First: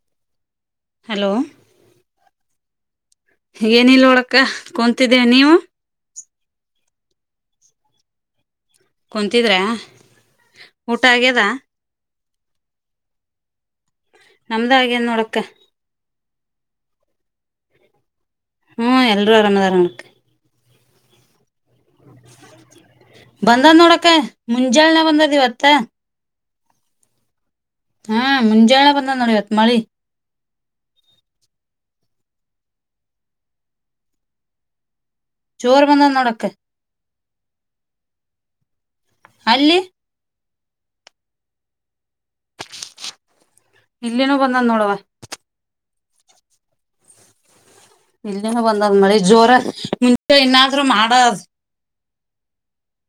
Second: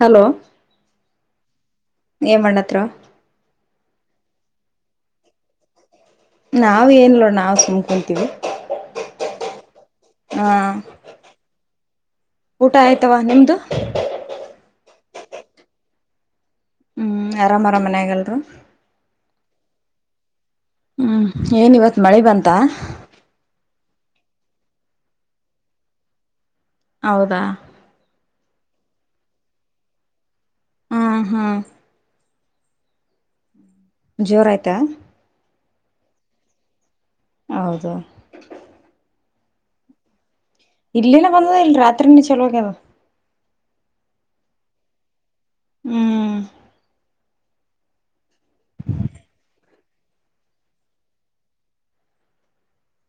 Hello. Hello ಏನ್ ಮಾಡತ್ ತ್ರ. ಏನಿಲ್ ನೋಡಕ್ಕ ಕುಂತಿದ್ದೆ ನೀವು. ನಾವ್ ಏನ್ ಲಾ ನಾವ್ ಸುಮ್ಕೊಂತೀವಿ. ಕುಂತಿದ್ರೆ ಊಟ ಆಗ್ಯದ. ಊಟ ಆಯ್ತವ್ವ ನಿಮ್ದು. ನಮ್ದ ಆಗ್ಯದ್ ನೋಡಕ್ಕ. ಹೂ ಆರಾಮರ ಮನ್ಯಾಗ್ ಎಲ್ರು. ಹ್ಮ್ ಎಲ್ರೂ ಆರಾಮದರ ನೋಡಕ್ಕ. ಹ್ಮ್ ಏನಿವತ್ ಬಂದಾದ್ ನೋಡಕ್ಕ. ಮುಂಜಾಳನೆ ಬಂದೇದ್ ಇವತ್ತ. ಹೌದಾ. ಹಾ ಮುಂಜಳೆ ಬಂದದ್ ನೋಡಿವತ್ ಮಳಿ. ಹ್ಮ್ ಹ. ಜೋರಾಯ್ತಾ. ಚೋರ್ ಬಂದಾದ್ ನೊಡಕ್ಕ. ಹೌದು. ಅಲ್ಲಿ. ಇಲ್ಲಿನು ಬಂದದೇ ಇಲ್ ರಾತ್ರಿನೆ ಚಲೋ ಆಗ್ಯದ. ಇಲ್ಲಿನೂ ಬಂದದ್ ನೋಡವ್ವ. ಹ್ಮ್. ಇಲ್ಲಿನು ಬಂದದ್ ಮಳಿ ಜೋರ ಮುಂಚೆ ಇನ್ನಾದ್ರು ಮಾಡಸ್.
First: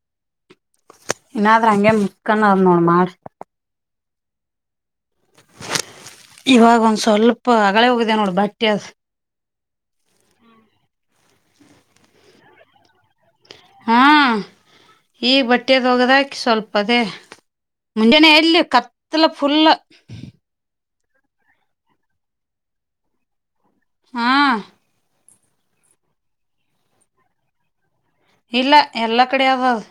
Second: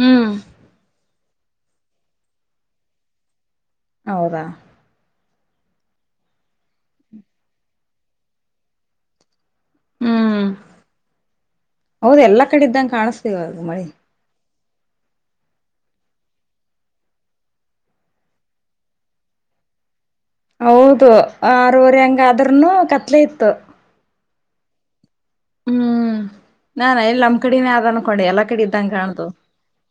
ಹ್ಮ್. ಇನಾದ್ರ ಹಂಗೆ ಮುಕ್ಕನೋದ್ ನೋಡ್ ಮಾಡ್. ಹೌದ. ಇವಾಗ್ ಒಂದ್ ಸ್ವಲ್ಪ ಹಗಳೇ ಹೋಗಿದೆ ನೋಡ್ ಬಟ್ಟೆ ಅದ್. ಹ್ಮ್ ಹೌದ ಎಲ್ಲಾ ಕಡೆ ಇದ್ದಂಗ ಕಾಣಸ್ತ ಸೇವಾಗ ಮಾಡಿ [unintelligible] ಈ ಬಟ್ಟೆದೋಗದಾಕಿ ಸ್ವಲ್ಪದೇ ಮುಂಜಾನೆ ಎಲ್ಲಿ ಕತ್ತಲ ಫುಲ್ ಹೌದು ಆರವರೆ ಹಂಗ ಅದ್ರನು ಕತ್ಲೆ ಇತ್ತು ಹಾಂ [unintelligible] ಹ್ಮ್ ನಾಾನ ಎಲ್ಲ ನಮ್ಮ್ ಕಡಿನೇ ಆದಾನ ಇಲ್ಲ ಎಲ್ಲಾ ಕಡೆಾವ ಅದು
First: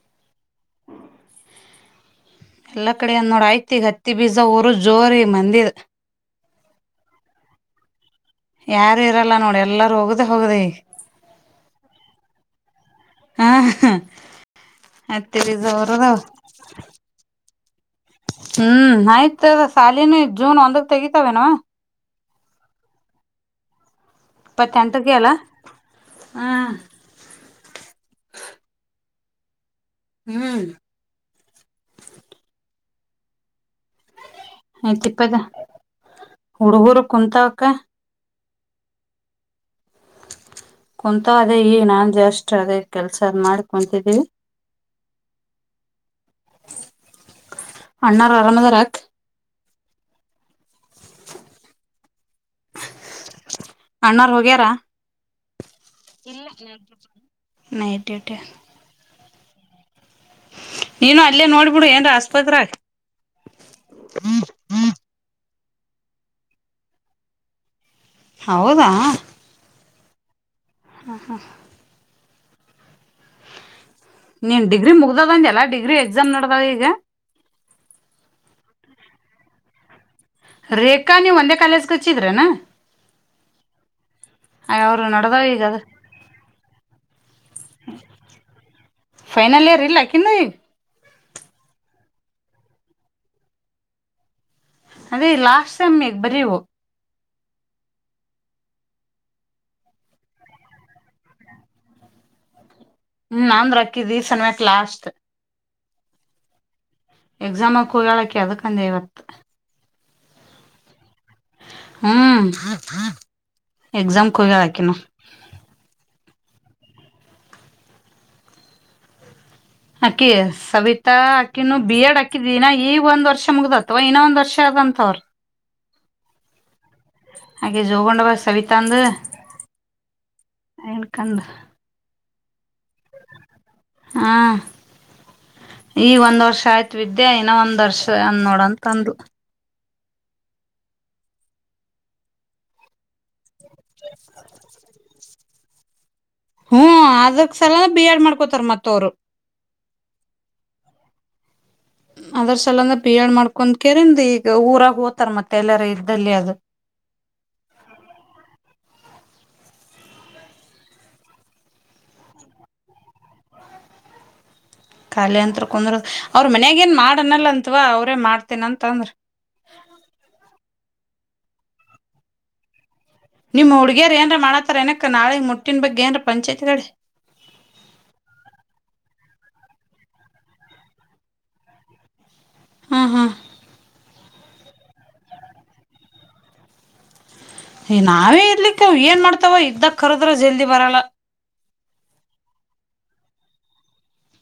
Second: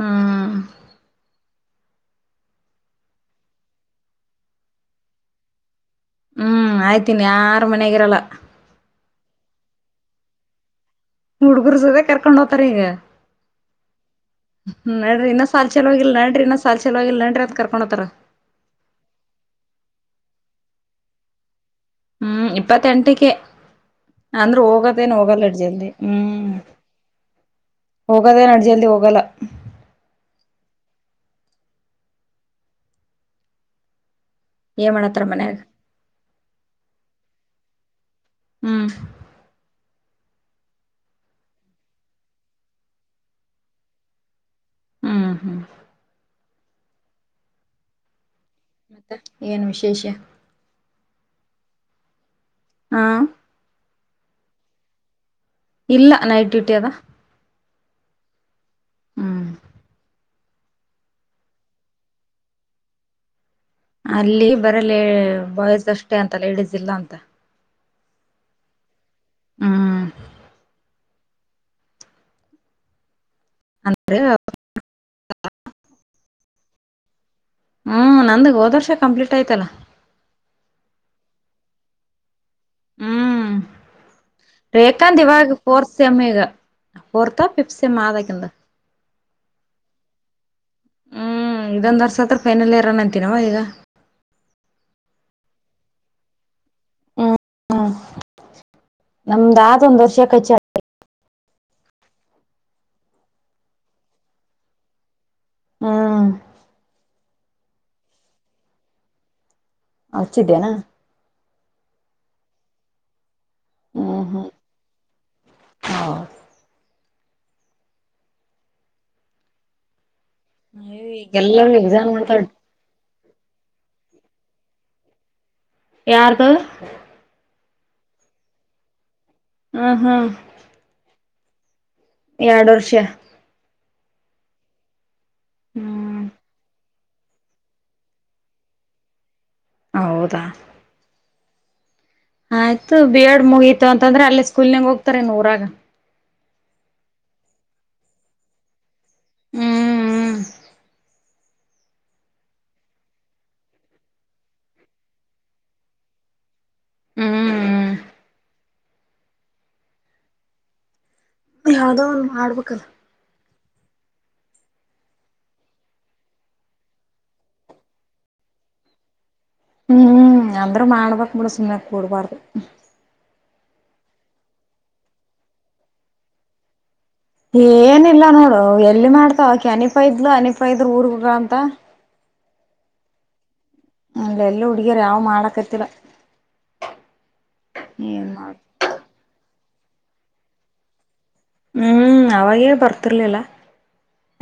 ಹಾ ಎಲ್ಲಾ ಕಡೆಂದ ನೋಡ್ ಆಯ್ತಿ ಈಗ ಹತ್ತಿ ಬೀಜ ಊರು ಜೋರಿ ಮಂದಿರ್ ಹ್ಮ್ ಆಯ್ತೀನಿ ಯಾರ ಮನಗರಲ್ಲ ಯಾರು ಇರಲ್ಲ ನೋಡಿ ಎಲ್ಲಾರೂ ಹೋಗ್ದ ಹೋಗದ ಹುಡ್ಗರ್ ಸದ ಕರ್ಕೊಂಡ್ ಹೋತಾರ ಈಗ ಹಾ ನಡ್ರಿ ಹತ್ತಿ ಇನ್ನ ಬೀಜ ಸಾಲ್ ಚಲೋವಾಗಿಲ್ ಊರದವ್ ನಡ್ರಿ ಇನ್ನ ಸಾಲ್ ಚಲೋವಾಗಿಲ್ ನಡ್ರಿ ಅಂತ ಕರ್ಕೊಂಡ [unintelligible] [unintelligible] ಒಣತ್ರರ ಹ್ಮ್ ಆಯ್ತು ಸಾಲಿನ ಜೂನ್ ಒಂದಕ್ ತೆಗಿತಾವ ನವ ಹ್ಮ್ ಇಪ್ಪತ್ತಂಟಕ್ಕೆ ಅಂದ್ರರು ಇಪ್ಪತ್ತೆಂಟಕ್ಕೆ ಹೋಗದೇನ್ ಅಲ್ಲ ಹೋಗಲ್ಲ ಅಡ್ಜಲ್ದಿ ಹ್ಮ್ ಹೋಗದೇನ ಅಡ್ಜಲ್ದಿ ಹೋಗಲ್ಲ ಹ್ಮ್ ಏನ್ ಆಯ್ತಿ ಮಾಡತ್ತಾರ ಇಪ್ಪದ ಮನ್ಯಾಗ ಹುಡುಗುರು ಕುಂತ ಕ್ಕ ಹ್ಮ್ ಕುಂತ ಅದೇ ಈ ನಾನ್ ಜಾಸ್ಟ್ ಅದೇ ಕೆಲ್ಸ ಅದ್ ಮಾಡ್ ಕುಂತಿದ್ದೀವಿ ಹ್ಮ್ ಹ್ಮ್ [unintelligible] ಅಣ್ಣ ಮತ್ತೆ ಏನ್ ವಿಷಯ ಶೇಷ ಹಾ ಅಣ್ಣಾರ್ ಹೋಗ್ಯಾರಾ ಇಲ್ಲ ನೈಟ್ ಡ್ಯೂಟಿ ಅದ ನತಟ ಹ್ಮ್ ನೀನು ಅಲ್ಲೇ ನೋಡ್ಬಿಡು ಏನ್ ಆಸ್ಪತ್ರ ಅಲ್ಲಿ ಬರಲ್ಲ ಬಯಸ್ ಅಷ್ಟೇ ಅಂತಲ್ಲ ಇಡಿಸಿಲ್ಲ ಅಂತ ಹೌದಾ ಹ್ಮ್ ಹಾ ಹಾ ಹಾ ಅಂದ್ರೆ ನೀನ್ ಡಿಗ್ರಿ ಮುಗ್ದದಂಲ್ಲ ಡಿಗ್ರಿ ಎಕ್ಸಾಮ್ ನಡ್ದಾವ ಈಗ ಹ್ಮ್ ನಂದ ಹೋದ ವರ್ಷ ಕಂಪ್ಲೀಟ್ ಆಯ್ತಲ್ಲ ರೇಖಾ ನೀವ್ ಒಂದೇ ಕಾಲೇಜಗೆಚ್ಚಿದ್ರನಾ ಹ್ಮ್ ಅವ್ರು ರೇಖಾಂತ ನಡ್ದಾವ ಇವಾಗ ಈಗ ಅದ ಫೋರ್ತ್ ಸೆಮ್ ಈಗ ಫೋರ್ತ್ ಿಫತ್ ಸೆಮ್ ಆದಕಿಂದ ಫೈನಲ್ ಇಯರ್ ಇಲ್ಲ ಆಕಿನು ಇಗ ಹ್ಮ್ ಇದೊಂದ್ ವರ್ಷ ಹತ್ರ ಫೈನಲ್ ಇರನ ಅಂತನವ ಈಗ ಅದೇ ಲಾಸ್ಟ್ ಟೈಮ್ಗ್ ಬರೀವು ಹ್ಮ ನಮ್ದತ ಒಂದ್ ವರ್ಷ ಕಚ ಹ್ಮ್ ನಂದ್ ರಕ್ಕಿದೀ ಸನ್ಯಕ್ ಲಾಸ್ಟ್ ಹಾ ಎಕ್ಸಾಮಕ್ ಹೋಗಳಕ್ಕೆ ಅದಕ್ಕಂದೆ ಇವತ್ತು ಹಚ್ಚಿದ್ದೇನಾ ಹ್ಮ್ ಹ್ಮ್ ಎಕ್ಸಾಮಕ ಹ್ಮ್ ಹೋಗ್ಯಳ ಅಕಿನು ಹೌದು ಅಕ್ಕಿ ಸವಿತಾ ಎಲ್ಲರೂ ಅಕಿನ ಬಿ ಎಕ್ಸಾಮ್ ಎಡ್ ಮಾಡ್ತಾಳ ಹಾಕಿದಿನ ಈಗ ಒಂದು ವರ್ಷ ಮುಗ್ದ ಅಥವಾ ಇನ್ನೊ ಒಂದ್ ವರ್ಷ ಅಂತಅವರದ್ ಯಾರದು ಹಾಗೆ ಜೋಗೊಂಡ ಬಸ್ ಸವಿತಾ ಅಂದ ಹ್ಮ ಹ್ಮ್ ಕಂದ ಎರಡು ವರ್ಷ ಹಾ ಈಗ ಹ್ಮ್ ಒಂದ್ ವರ್ಷ ಆಯ್ತು ವಿದ್ಯಾ ಇನ್ನ ಒಂದರ್ಶ ಅನ್ ನೋಡಂತ ಅಂದು ಹೌದಾ ಆಯ್ತು ಬಿ ಎಡ್ ಮುಗಿತ್ ತತಂದ್ರೆ ಅಲ್ಲಿ ಸ್ಕೂಲ್ ಹೋಗತ್ತರೆ ನೂರ [inaudible] ಹ್ಮ ಅದಕ್ ಸಲ ಬಿ ಎಡ್ ಮಾಡ್ಕೋತಾರ ಮತ್ತವರು ಹ್ಮ್ ಹ್ಮ್ ಅದ್ರ ಸಲಂದ ಬಿಳ್ ಮಾಡ್ಕೊ್ ಕರಿಂದ ಈಗ ಊರಾಗ ಹೋತಾರ ಮತ್ತೆ ಎಲ್ಲಾರ ಇದ್ದಲ್ಲಿ ಅದು ಹ್ಮ್ ಹ್ಮ್ ಯಾವ್ದೋ ಒಂದು ಮಾಡ್ಬೇಕು ಅಲ ಖಾಲಿ ಅಂತ್ ಕುಂದ್ರ ಅವ್ರ ಮನ್ಯಾಗ ಏನ್ ಮಾಡನಲ್ಲ ಅಂತತ್ವಾ ಅವ್ರೇ ಮಾಡ್ತೇನಂತಂದ್ರ ಹ್ಮ್ ಅಂದ್ರೂ ಮಾಡ್ಬಕ್ ಬಿಡ ಸುಮ್ಕ್ ಕೂಡ್ಬಾರ್ದು ನಿಮ್ಮ್ ಹುಡ್ಗರ್ ಏನ್ರ ಮಾಡಾತಾರ ಏನಕ್ ನಾಳೆಗ್ ಮುಟ್ಟಿನ ಬಗ್ಗೆ ಏನ್ರ ಪಂಚಾಯತ್ ಕಡೆ ಏನಿಲ್ಲ ನೋಡು ಎಲ್ಲಿ ಮಾಡ್ತಾವಕೆ ಅನಪ ಇದ್ಲು ಅನಿಪ ಇದ್ರು ಊರ್ಗ ಅಂತ ಹಾ ಹಾ ಹಲ್ಲ ಎಲ್ಲ ಉಡಗಾರೆ ಯಾವ ಮಾಡಕತಿಲ ನಾವೇ ಇರ್ಲಿಕ್ಕೆ ಏನ್ ಮಾಡ್ತವಿ ತವಾ ಇದ್ದಕ್ ಕರೋದ್ರ ಜಲ್ದಿ ಬರಲ್ಲ ಹ್ಮ್ ಅವಾಗೇ ಬರ್ತಿರ್ಲಿಲ್ಲ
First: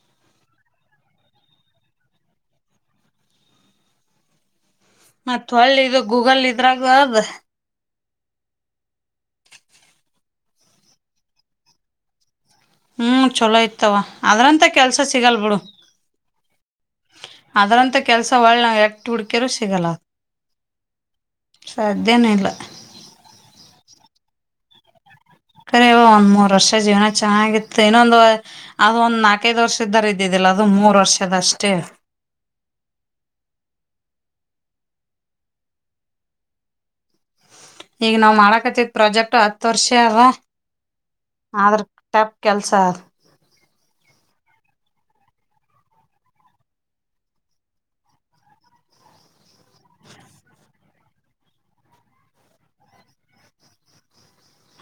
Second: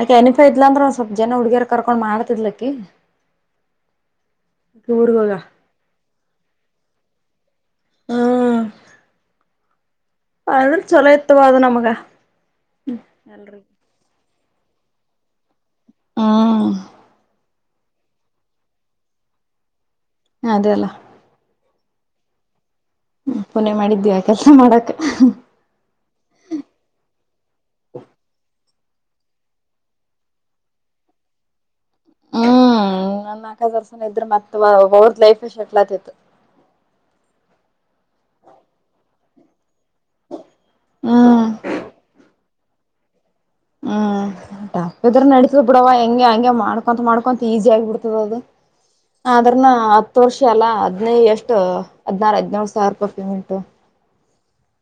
ಅಕೆ ಎನಫ ಇದ್ಲಾ ಅಂದ್ರೆ ಒ ಸ್ವಲ್ಪ ಜನ ಹುಡುಗಿಯರ್ ಕರ್ಕೊಂಡ್ ಮಾಡ್ತಿದ್ಲಕ್ಕಿ ಊರ್ಗ ಹೋಗ ಮತ್ತ ಒಳ್ಳ ಇದು ಗೂಗಲ್ ಇದ್ರಾಗ ಅದ ಹ್ಮ ಅ ಚೊಲ ಎತ್ತುುವ ಅದು ನಮಗೆ ಹ್ಮ್ ಚೊಲೋ ಇತವ ಅದ್ರಂತ ಕೆಲ್ಸ ಸಿಗಲ್ ಬಿಡು ಹಾ ಅದ್ರಂತ ಕೆಲ್ಸ ಒಳ್ಳೆ ಎಟ್ ಹುಡ್ಕ್ಯದ್ರು ಸಿಗಲ್ಲ. ಅದೇಲ್ಲ. ಸಾಧ್ಯನೆ ಇಲ್ಲ. ಹ್ಮ ಪುಣ್ಯ ಮಾಡಿದ್ಯ ಆ ಕೆಲ್ಸ ಮಾಡಕ. ಕರೆವಾ ಒಂದ್ ಮೂರ್ ವರ್ಷ ಜೀವ್ನ ಚೆನ್ನಾಗಿತ್ತು ಇನ್ನೊಂದ್ ವ. ಅದ್ ಒಂದ್ ನಾಲ್ಕೈದ್ ವರ್ಷದಾರ್ ಇದ್ದಿದ್ದಿಲ್ಲ ಅದು ಮೂರ್ ವರ್ಷದ್ ಅಷ್ಟೇ. ಹ್ಮ್ ಒನ್ ನಕೈದ್ ವರ್ಷ ಇದ್ರ ಮತ್ ಅವ್ ಅವ್ರದ್ ಲೈಫ ಶಟ್ಲ್ ಆತಿತ್ತು. ಈಗ್ ನಾವ್ ಮಾಡಕತಿತ್ ಪ್ರಾಜೆಕ್ಟ್. ಟತ್. ತೋರ್ಶ್ಯ ಅಲ್ವಾ ಹ್ಮ್ ಆದ್ರ ಟಪ್ ಕೆಲ್ಸ. ಹ್ಮ್ ಟಪ್ಪಿದ್ರ ನಡಿತ ಬಿಡವ ಹೆಂಗೆ ಹಂಗೆ ಮಾಡ್ಕೊಂತ ಮಾಡ್ಕೊಂತ ಈಸಿ ಆಗ್ ಬಿಡ್ತದ್ ಅದು ಆದ್ರನ ಹತ್ ವರ್ಷ ಅಲ್ಲಾ ಹದ್ನೈ ಎಷ್ಟು ಹದ್ನಾರು ಹದ್ನೋಳ್ ಸಾವ್ರ ರೂಪಾಯಿ ಪೇಮೆಂಟು.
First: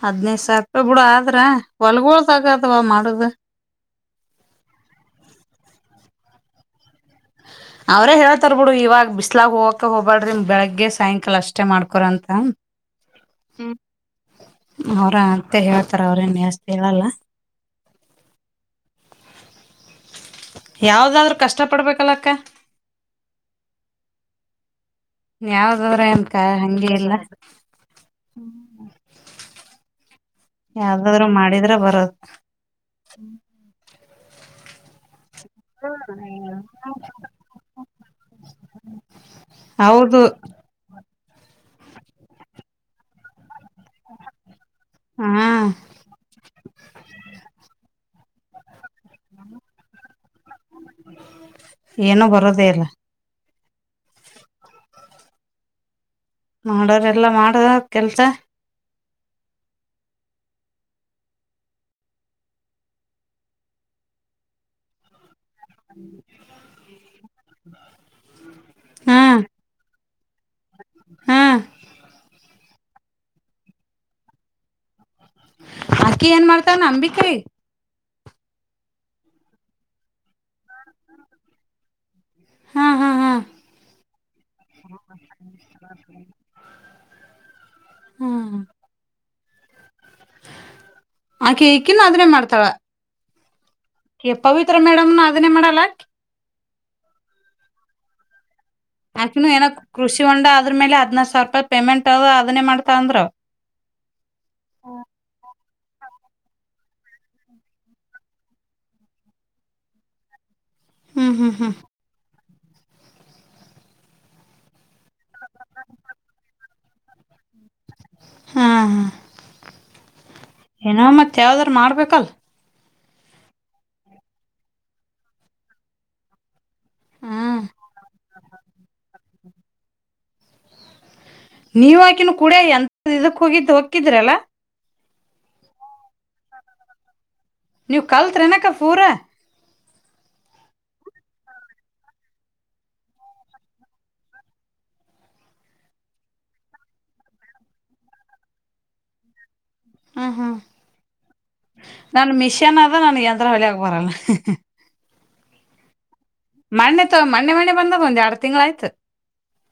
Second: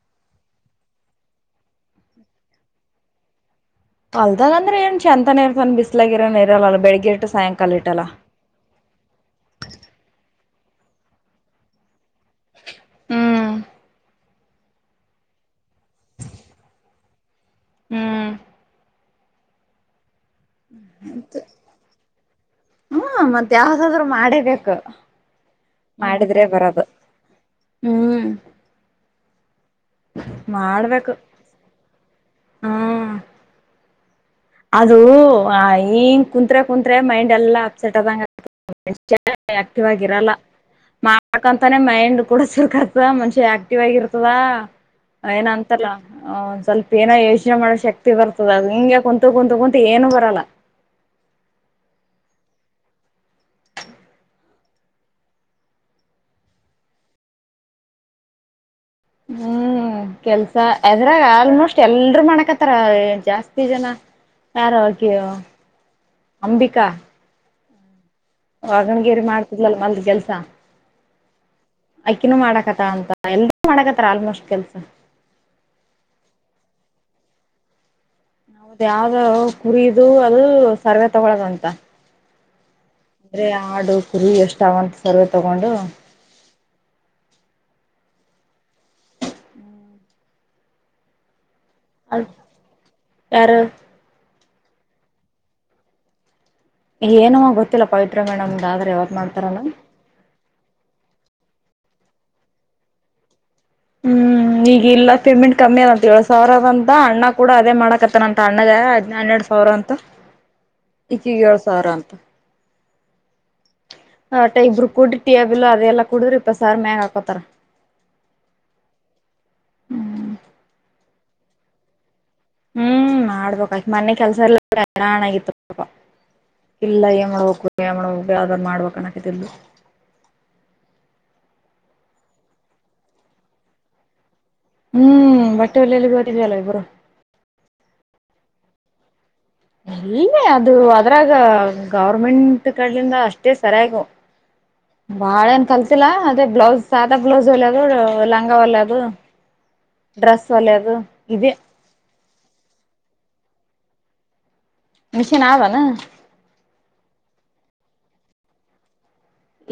ಹದ್ನೈದ್ ಸಾವ್ರ ರುಪಾಯ್ ಬಿಡ ಆದ್ರ ಹೊಲ್ಗೊಳದ ಆಗ್ದವ ಮಾಡೊದು. ಹೊಲ್ದಾಗ್ ಅಂದ್ರೆ ಏನ್ ಚಂತನೆ ಇರ್ತಾನ್ ಬಿಸ್ಲಾಗ್ ಇರನ್ ಇರಲ್ಲ ಬೆಳಗ್ಗೆ ಎಷ್ಟೋತ್ ಅವ್ರೇ ಹೇಳ್ತರ್ ಬಿಡು ಇವಾಗ್ ಬಿಸ್ಲಾಗ್ ಹೋಗಕ ಹೋಗಬಾರಡ್ರಿಮ್ ಬೆಳಿಗ್ ಗ್ಗೆ ಸಾಯಂಕಾಲ ಅಷ್ಟೇ ಮಾಡ್ಕೊರೆ ಅಂತ. ಹ್ಮ್ ಅವರಾ ಮತ್ತೆ ಹೇಳ್ತಾರ ಅವ್ರೇನ್ಸ್ತಿ ಹೇಳಲ್ಲ ಹ್ಮ ಯಾವ್ದಾದ್ರು [unintelligible] ಕಷ್ಟ ಪಡ್ಬೇಕಲ್ಲಕ್ಕ ಹ್ಮ ಮತ್ತ ಯಾವ್ದಾದ್ರು ಮಾಡೇಬೇಕು [inaudible] ಯಾವ್ದದರ ಏನು ಕ ಮಾಡಿದ್ರೆ ಬರದು ಅಂಗೆ ಎಲ್ಲ ಹ್ಮ್ ಮಾಡ್ಬೇಕು ಯಾವ್ದಾದ್ರರು ಮಾಡಿದ್ರ ಬರದು ಹ್ಮ್ [unintelligible] ಅದು ಹ ಕುತ್ರೆ ಕುತ್ರೆ ಮೈಂಡ್ ಎಲ್ಲಾ ಅಪ್ಸೆಟ್ ಆದಂಗ [unintelligible] ಆಕ್ಟಿವ್ ಹೌದು ಆಗಿರಲ್ಲ ಯಾಕಂತಾನೆ ಮೈಂಡ್ ಕೂಡ [unintelligible] ಮನ್ಷ್ಯ ಆಕ್ಟಿವ್ ಆಗಿರ್ತದ ಏನ ಹಾ ಅಂತಲ್ಲ ಸ್ವಲ್ಪ ಏನೋ ಯೋಚನೆ ಮಾಡೋ ಶಕ್ತಿ ಬರ್ತ ನಿಂಗೆ [unintelligible] [unintelligible] ಕುಂತು ಏನು ಬರಲ್ಲ [unintelligible] ದೇಲ್ಲ ಮಾಡೋದ್ ಎಲ್ಲಾ ಮಾಡೋದಾ ಕೆಲ್ಸ ಹ್ಮ್ ಕೆಲ್ಸ ಅದ್ರಾಗ ಆಲ್ಮೋಸ್ಟ್ ಎಲ್ರೂ ಮಾಡಕತ್ತಾರ ಜಾಸ್ತಿ ಜನ ಯಾರ [unintelligible] ಅಂಬಿಕಾ [inaudible] ಹಾ ವಾಗಣಗೇರಿ ಮಾಡ್ತಿದ್ಲಲ್ ಮಲ್ ಕೆಲ್ಸ ಹಾ ಅಕಿನೂ ಮಾಡಕತ್ತ ಅಂತ ಎಲರು ಮಾಡಕತ್ತಾರ ಆಲ್ಮೋಸ್ಟ್ ಕೆಲ್ಸ ಅಕ್ಕಿ ಏನ್ ಮಾಡ್ತಾರ ಅಂಬಿಕಾರಿ ಅದು ಯಾವ್ದ ಕುರಿದು ಅದು ಸರ್ವೆ ತಗೊಳದಂತ ಹಾ ಹಾ ಹಾ ಅಂದ್ರೆ ಆಡು ಕುರಿ ಎಷ್ಟಾವಂತ ಸರ್ವೇ ತಗೊಂಡು ಹ್ಮ್ ಆ ಈಕಿನ ಅದನ್ನೇ ಮಾಡ್ತಾಳ ಯಾರ ಪವಿತ್ರ ಮೇಡಮ್ ನ ಅದನ್ನೇ ಮಾಡಲ್ಲ ಏನೋ ಗೊತ್ತಿಲ್ಲ ಪವಿತ್ರ ಮೇಡಮ್ [unintelligible] [unintelligible] ಕೃಷಿ ಹೊಂಡ ಅದ್ರ ಮೇಲೆದನಾರ ಸಾವರ ರೂಪಾಯಿ ಪೇಮೆಂಟ್ ಅದೇನಾ ಮಾಡ್ತ ಅಂದ್ರರು ಹ್ಮ್ ಈಗ ಇಲ್ಲ ಪೇಮೆಂಟ್ ಕಮ್ಮಿ ಅದಂತ ಏಳ ಸಾವಿರ ಅದಂತ ಅಣ್ಣ ಕೂಡ ಅದೇ ಮಾಡಕತ್ತನಂತ ಅಣ್ಣಗ ಹದ್ ಹನ್ನೆರಡ್ ಸಾವಿರ ಅಂತ ಹ್ಮ್ ಈಕೆಗೆ ಹ್ಮ್ ಏಳ ಹ್ಮ್ ಸವಾರ ಅಂತ ಆಟ ಇಬ್ಬರು ಕುಡಿ ಟಿಬಿಲ್ ಅದೆಲ್ಲಾ ಕುಡ್ರಿ ಇಪ್ಪ ಸಾರ್ ಮ್ಯಾಗ ಹಾಕೋತಾರ ಹಾ ಹ ಏನೋ ಮತ್ತ ಯಾವ್ದಾರ ಮಾಡ್ಬೇಕಲ್ ಹ್ಮ್ ಮಾಡ್ಬಕ ಮೊನೆೆ ಕೆಲ್ಸ ಎಲ್ಲ ಹರಾಣ ಆಗಿತ್ತುಪ ಇಲ್ಲ ಏನ್ ಹ್ಮ್ ಮಾಡಬೇಕಾ ಏನ್ ಮಾಡಬೇಕಾ ಯಾವದನ ಮಾಡ್ಬೇಕನ [unintelligible] ನೀವಾಕಿನ ಕುೂಡಿಯ ಎಂತ ಇದಕ್ ಹೋಗಿದ್ದು ಹಕ್ಕಿದ್ರಲ್ಲಾ ಹ್ಮ್ ಬಟ್ಟೆ ಹೋಲಿಯಲ್ಲಿ [unintelligible] ಇಬ್ರು ಕಲ್ತ್ರಿನಕ್ಕ ಪೂರ ಇಲ್ಲ ಅದು ಅದ್ರಾಗ ಗವರ್ಮೆಂಟ್ ಕಡ್ಲಿಂದ ಅಷ್ಟೇ ಸರಿಯು ಬಾಳ ಏನ್ ಕಲ್ತಿಲ್ಲ ಅದೇ ಬ್ಲೌಸ್ ಸಾದಾ ಬ್ಲೌಸ್ ಒಲ್ಯದು ಲಂಗ ಒಲ್ಯದು ಹ್ಮ್ ಡ್ರೆಸ್ ಹ್ಮ್ ಒಲ್ಯದು ಇದೆ ನನ್ ಮಿಷನ್ ಆದ [unintelligible] ಹೊಲಿಯಕ್ಕ ಬರಲ್ಲ ಮಷೀನ್ ಆವನಾ ಮನ್ನೆ ತ ಮನ್ನೆ ಮನ್ನೆ ಬಂದದ ಒಂದೆರಡು ತಿಂಗ್ಳ ಆಯ್ತು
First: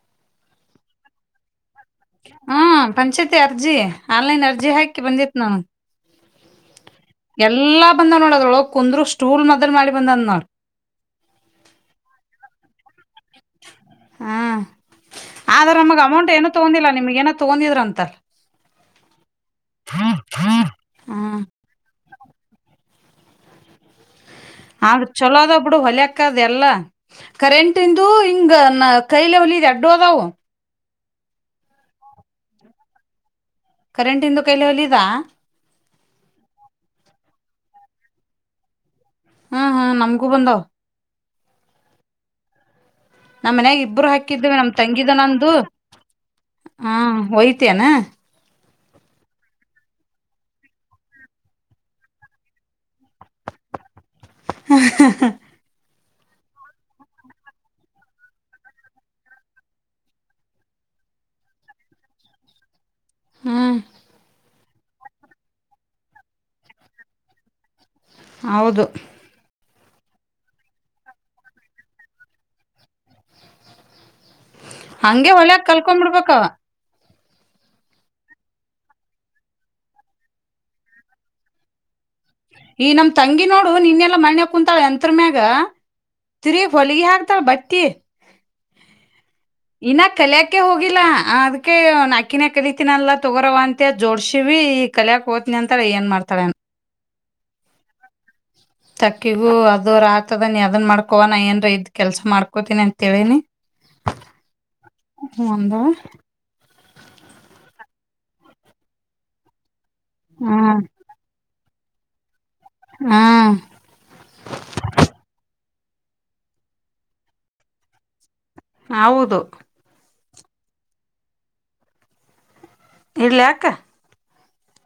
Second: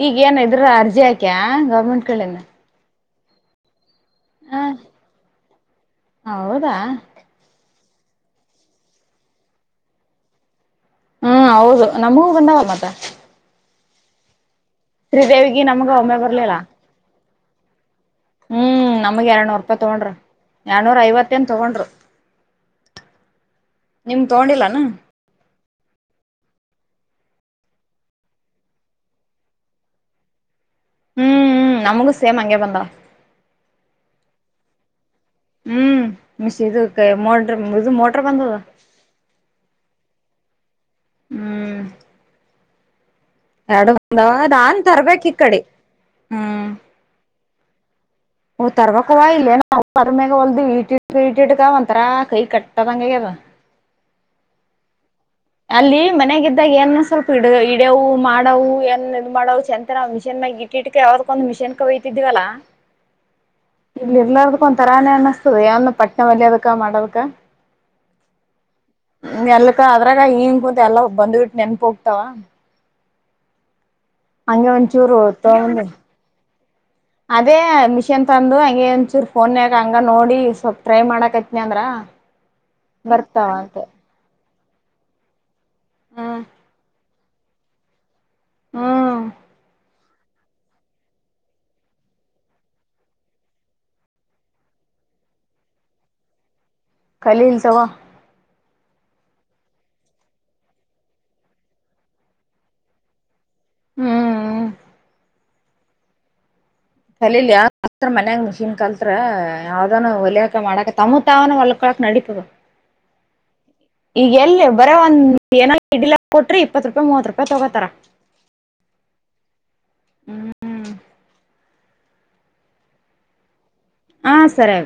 ಈಗ ಏನ ಇದ್ರ ಅರ್ಜಿ ಆಕ್ಯ [unintelligible] ಹ್ಮ್ ಪಂಚಾಯತಿ ಅರ್ಜಿ ಆನ್ಲೈನ್ ಅರ್ಜಿ ಹಾಕಿ ಬಂದಿತ್ ನಾನು ಹೌದಾ ಎಲ್ಲಾ ಬಂದ ನೋಡದಳ ಕುಂದರು ಸ್ಟೂಲ್ [unintelligible] ಮಾಡಿ ಬಂದ್ ನಾಳ. ಹ್ಮ ಹೌದು ನಮಗೂ ಬಂದಾವ ಮತ್ತ ಹಾ ಶ್ರೀದೇವಿಗ ಆದ್ರ ನಮ್ಗ ನಮಗ್ ಒಮ್ಮೆ ಅಮೌಂಟ್ ಏನು ಬರ್ಲಿಲ್ಲ ತಗೊಂಡಿಲ್ಲ ನಿಮ್ಗ ಏನೋ ತಗೊಂಡಿದ್ರ ಅಂತಲ್ ಹ್ಮ್ ನಮಗ ಎರಡ್ರ್ನೂರು ರೂಪಾಯಿ ತಗೊಂಡ್ರ ಎರಡನೂರ ಐವತ್ತ ಹ್ಮ್ ಏನ್ ತಗೊಂಡ್ರರು ನಿಮ ಆ ಚಲೋದ ಬಿಡು ಹೊಲೆಕ್ಕಾ ಅದ್ ಎಲ್ಲಾ ಕರೆಂಟ್ ಇಂದು ಹಿಂಗ ನ ಕೈ ಲೆವಲ್ ಇದೆ ಅಡ್ಡು ಆದವು ಹ್ಮ್, ನಮಗೂ ಸೇಮ್ ಹಂಗೆ ಬಂದ ಕರೆಂಟ ಇಂದು ಕೈಲ [unintelligible] ಇದಾ ಹ್ಮ್ [unintelligible] ಇದು ಮೋಟರ್ ಬಂದದ ಹ್ಮ್ ಹ್ಮ್ ನಮ್ಗೂ ಬಂದವ ಹ್ಮ್ ನಮ್ಮ ಮನ್ಯಾಗ ಎರಡು ಇಬ್ಬರು ಬಂದವ ಹಾಕಿದ್ದೇವಿ, ನಮ್ ನಾನ್ ತಂಗಿದ ತರ್ಬೇಕ ಈ ನಂದು. ಕಡೆ ಹ ಒಯ್ [unintelligible] ನಾ ತರಬೇಕವ್ವ [unintelligible] ಇಲ್ಲನ ಮ್ಯಾಗ ಒಲ್ದು ಐಟೀಟ್ ಇಟೀಟ್ಗ ಒಂತರಾ ಕೈ ಕಟ್ಟದಂಗಗೆದ. ಹ ಹ ಹ ಅಲ್ಲಿ ಮನೆಗಿದ್ದಾಗ ಏನಾನ ಸ್ವಲ್ಪ ಇಡ ಇಡೆವು ಮಾಡವು ಏನಾನ ಇದ ಮಾಡೆವು [unintelligible] ಮಿಷಿನಾಗ ಇಟ್ಟಿಟ್ಕ ಯಾವ್ದಕ್ಕ ಒಂದು ಮಿಷಿನ್ ಕಯತಿದವಲ್ಲ. ಹ್ಮ್ ಇಲ್ಲಿ [unintelligible] ತರಾನೆ ಅನ್ನಿಸ್ತದೆ ಯಾವ ಒಂದು ಪಟ್ನಾ ಹೊಲಿಯೋದಕ್ಕ ಮಾಡೋದಕ್ಕ. ಹೌದು ಕಾ [unintelligible] ಹಿಂಗ್ ಕುಂತವ ಎಲ್ಲ ಬಂದ್ಬಿಟ್ಟು ನೆನ್ಪು ಹೋಗತಾವ? ಒಂಚೂರು ಹಂಗೆ ಹೊಲಿಯಾಕ್ ತಗೊಂಡ ಕಲ್ಕೊಂ ಬಿಡ್ಬೇಕ ಅದೇ ಮಿಷನ್ ತಂದು ಹಂಗಗೆ ಒಚೂರ್ ಫೋನ್ ಯಾಗ ಹಂಗ ನೋಡಿ ಸ್ವಲ್ಪ್ ಟ್ರೈ ಮಾಡಕೈತ್ನಿ ಅಂದ್ರ ಈ ನಮ್ ತಂಗಿ ಬರ್ತಾವ ನೋಡು ಅಂತ ನಿನ್ನೆಯಲ್ಲ ಮನ್ನೆ ಕುಂತಳ ಯಂತ್ರ ಮ್ಯಾಗ ಹ್ಮ್ ತಿರಿಗ್ ಹೊಲಿಯಾಕ್ [unintelligible] ಬಟ್ಟಿ ಹ್ಮ್ ಇನ್ನ ಕಲಿಯಾಕೆ ಹೋಗಿಲ್ಲ, ಅದಕ್ಕೆ ನಾ ಆಕಿನೇ ಕಲಿತನಲ್ಲ ತೊಗೋರವ ಅಂತ ಜೋಡ್ಸಿವಿ ಈ ಕಲಿಯಾಕ್ ಹೊತಿನಿ ಅಂತಾಳ ಏನ್ ಮಾಡ್ತಾಳ ಕಲಿಲಿ ತಗ. ತಕ್ಕಿಗೂ ಅದು ಆತದ, ನೀ ಅದನ್ನು ಮಾಡ್ಕೋ. ನಾನು ಏನಾದರೂ ಕೆಲಸ ಮಾಡ್ಕೋತೀನಿ ಅಂತ್ ಹೇಳಿನಿ. ಹ್ಮ್ ಒಂದು ಕಲಿಲಿ [unintelligible] ಮನ್ಯಾಗ ಮಿಷೀನ್ ಕಲ್ತ್ರ ಯಾವ್ದಾನ ಉಲ್ಲೇಖ ಹ್ಮ್ ಮಾಡಕ ತಮ್ಮ ತಾವೇ ಹೊಲ್ [unintelligible] [unintelligible] ಕ್ಕಳಕ್ ನಡೀತದ ಹಾ ಈಗ ಎಲ್ಲಿ ಬರೇ ಒಂದ್ ಏನಾದರೂ [unintelligible] ಕೊಡ್ರಿ, ಇಪ್ಪತ್ತು ರೂಪಾಯಿ, ಮುವತ್ತು ರೂಪಾಯಿ ತಗೋತಾರ. ಹೌದು ಹ್ಮ್ ಇರ್ಲಿ ಹಾಕ ಹಾ, ಸರಿ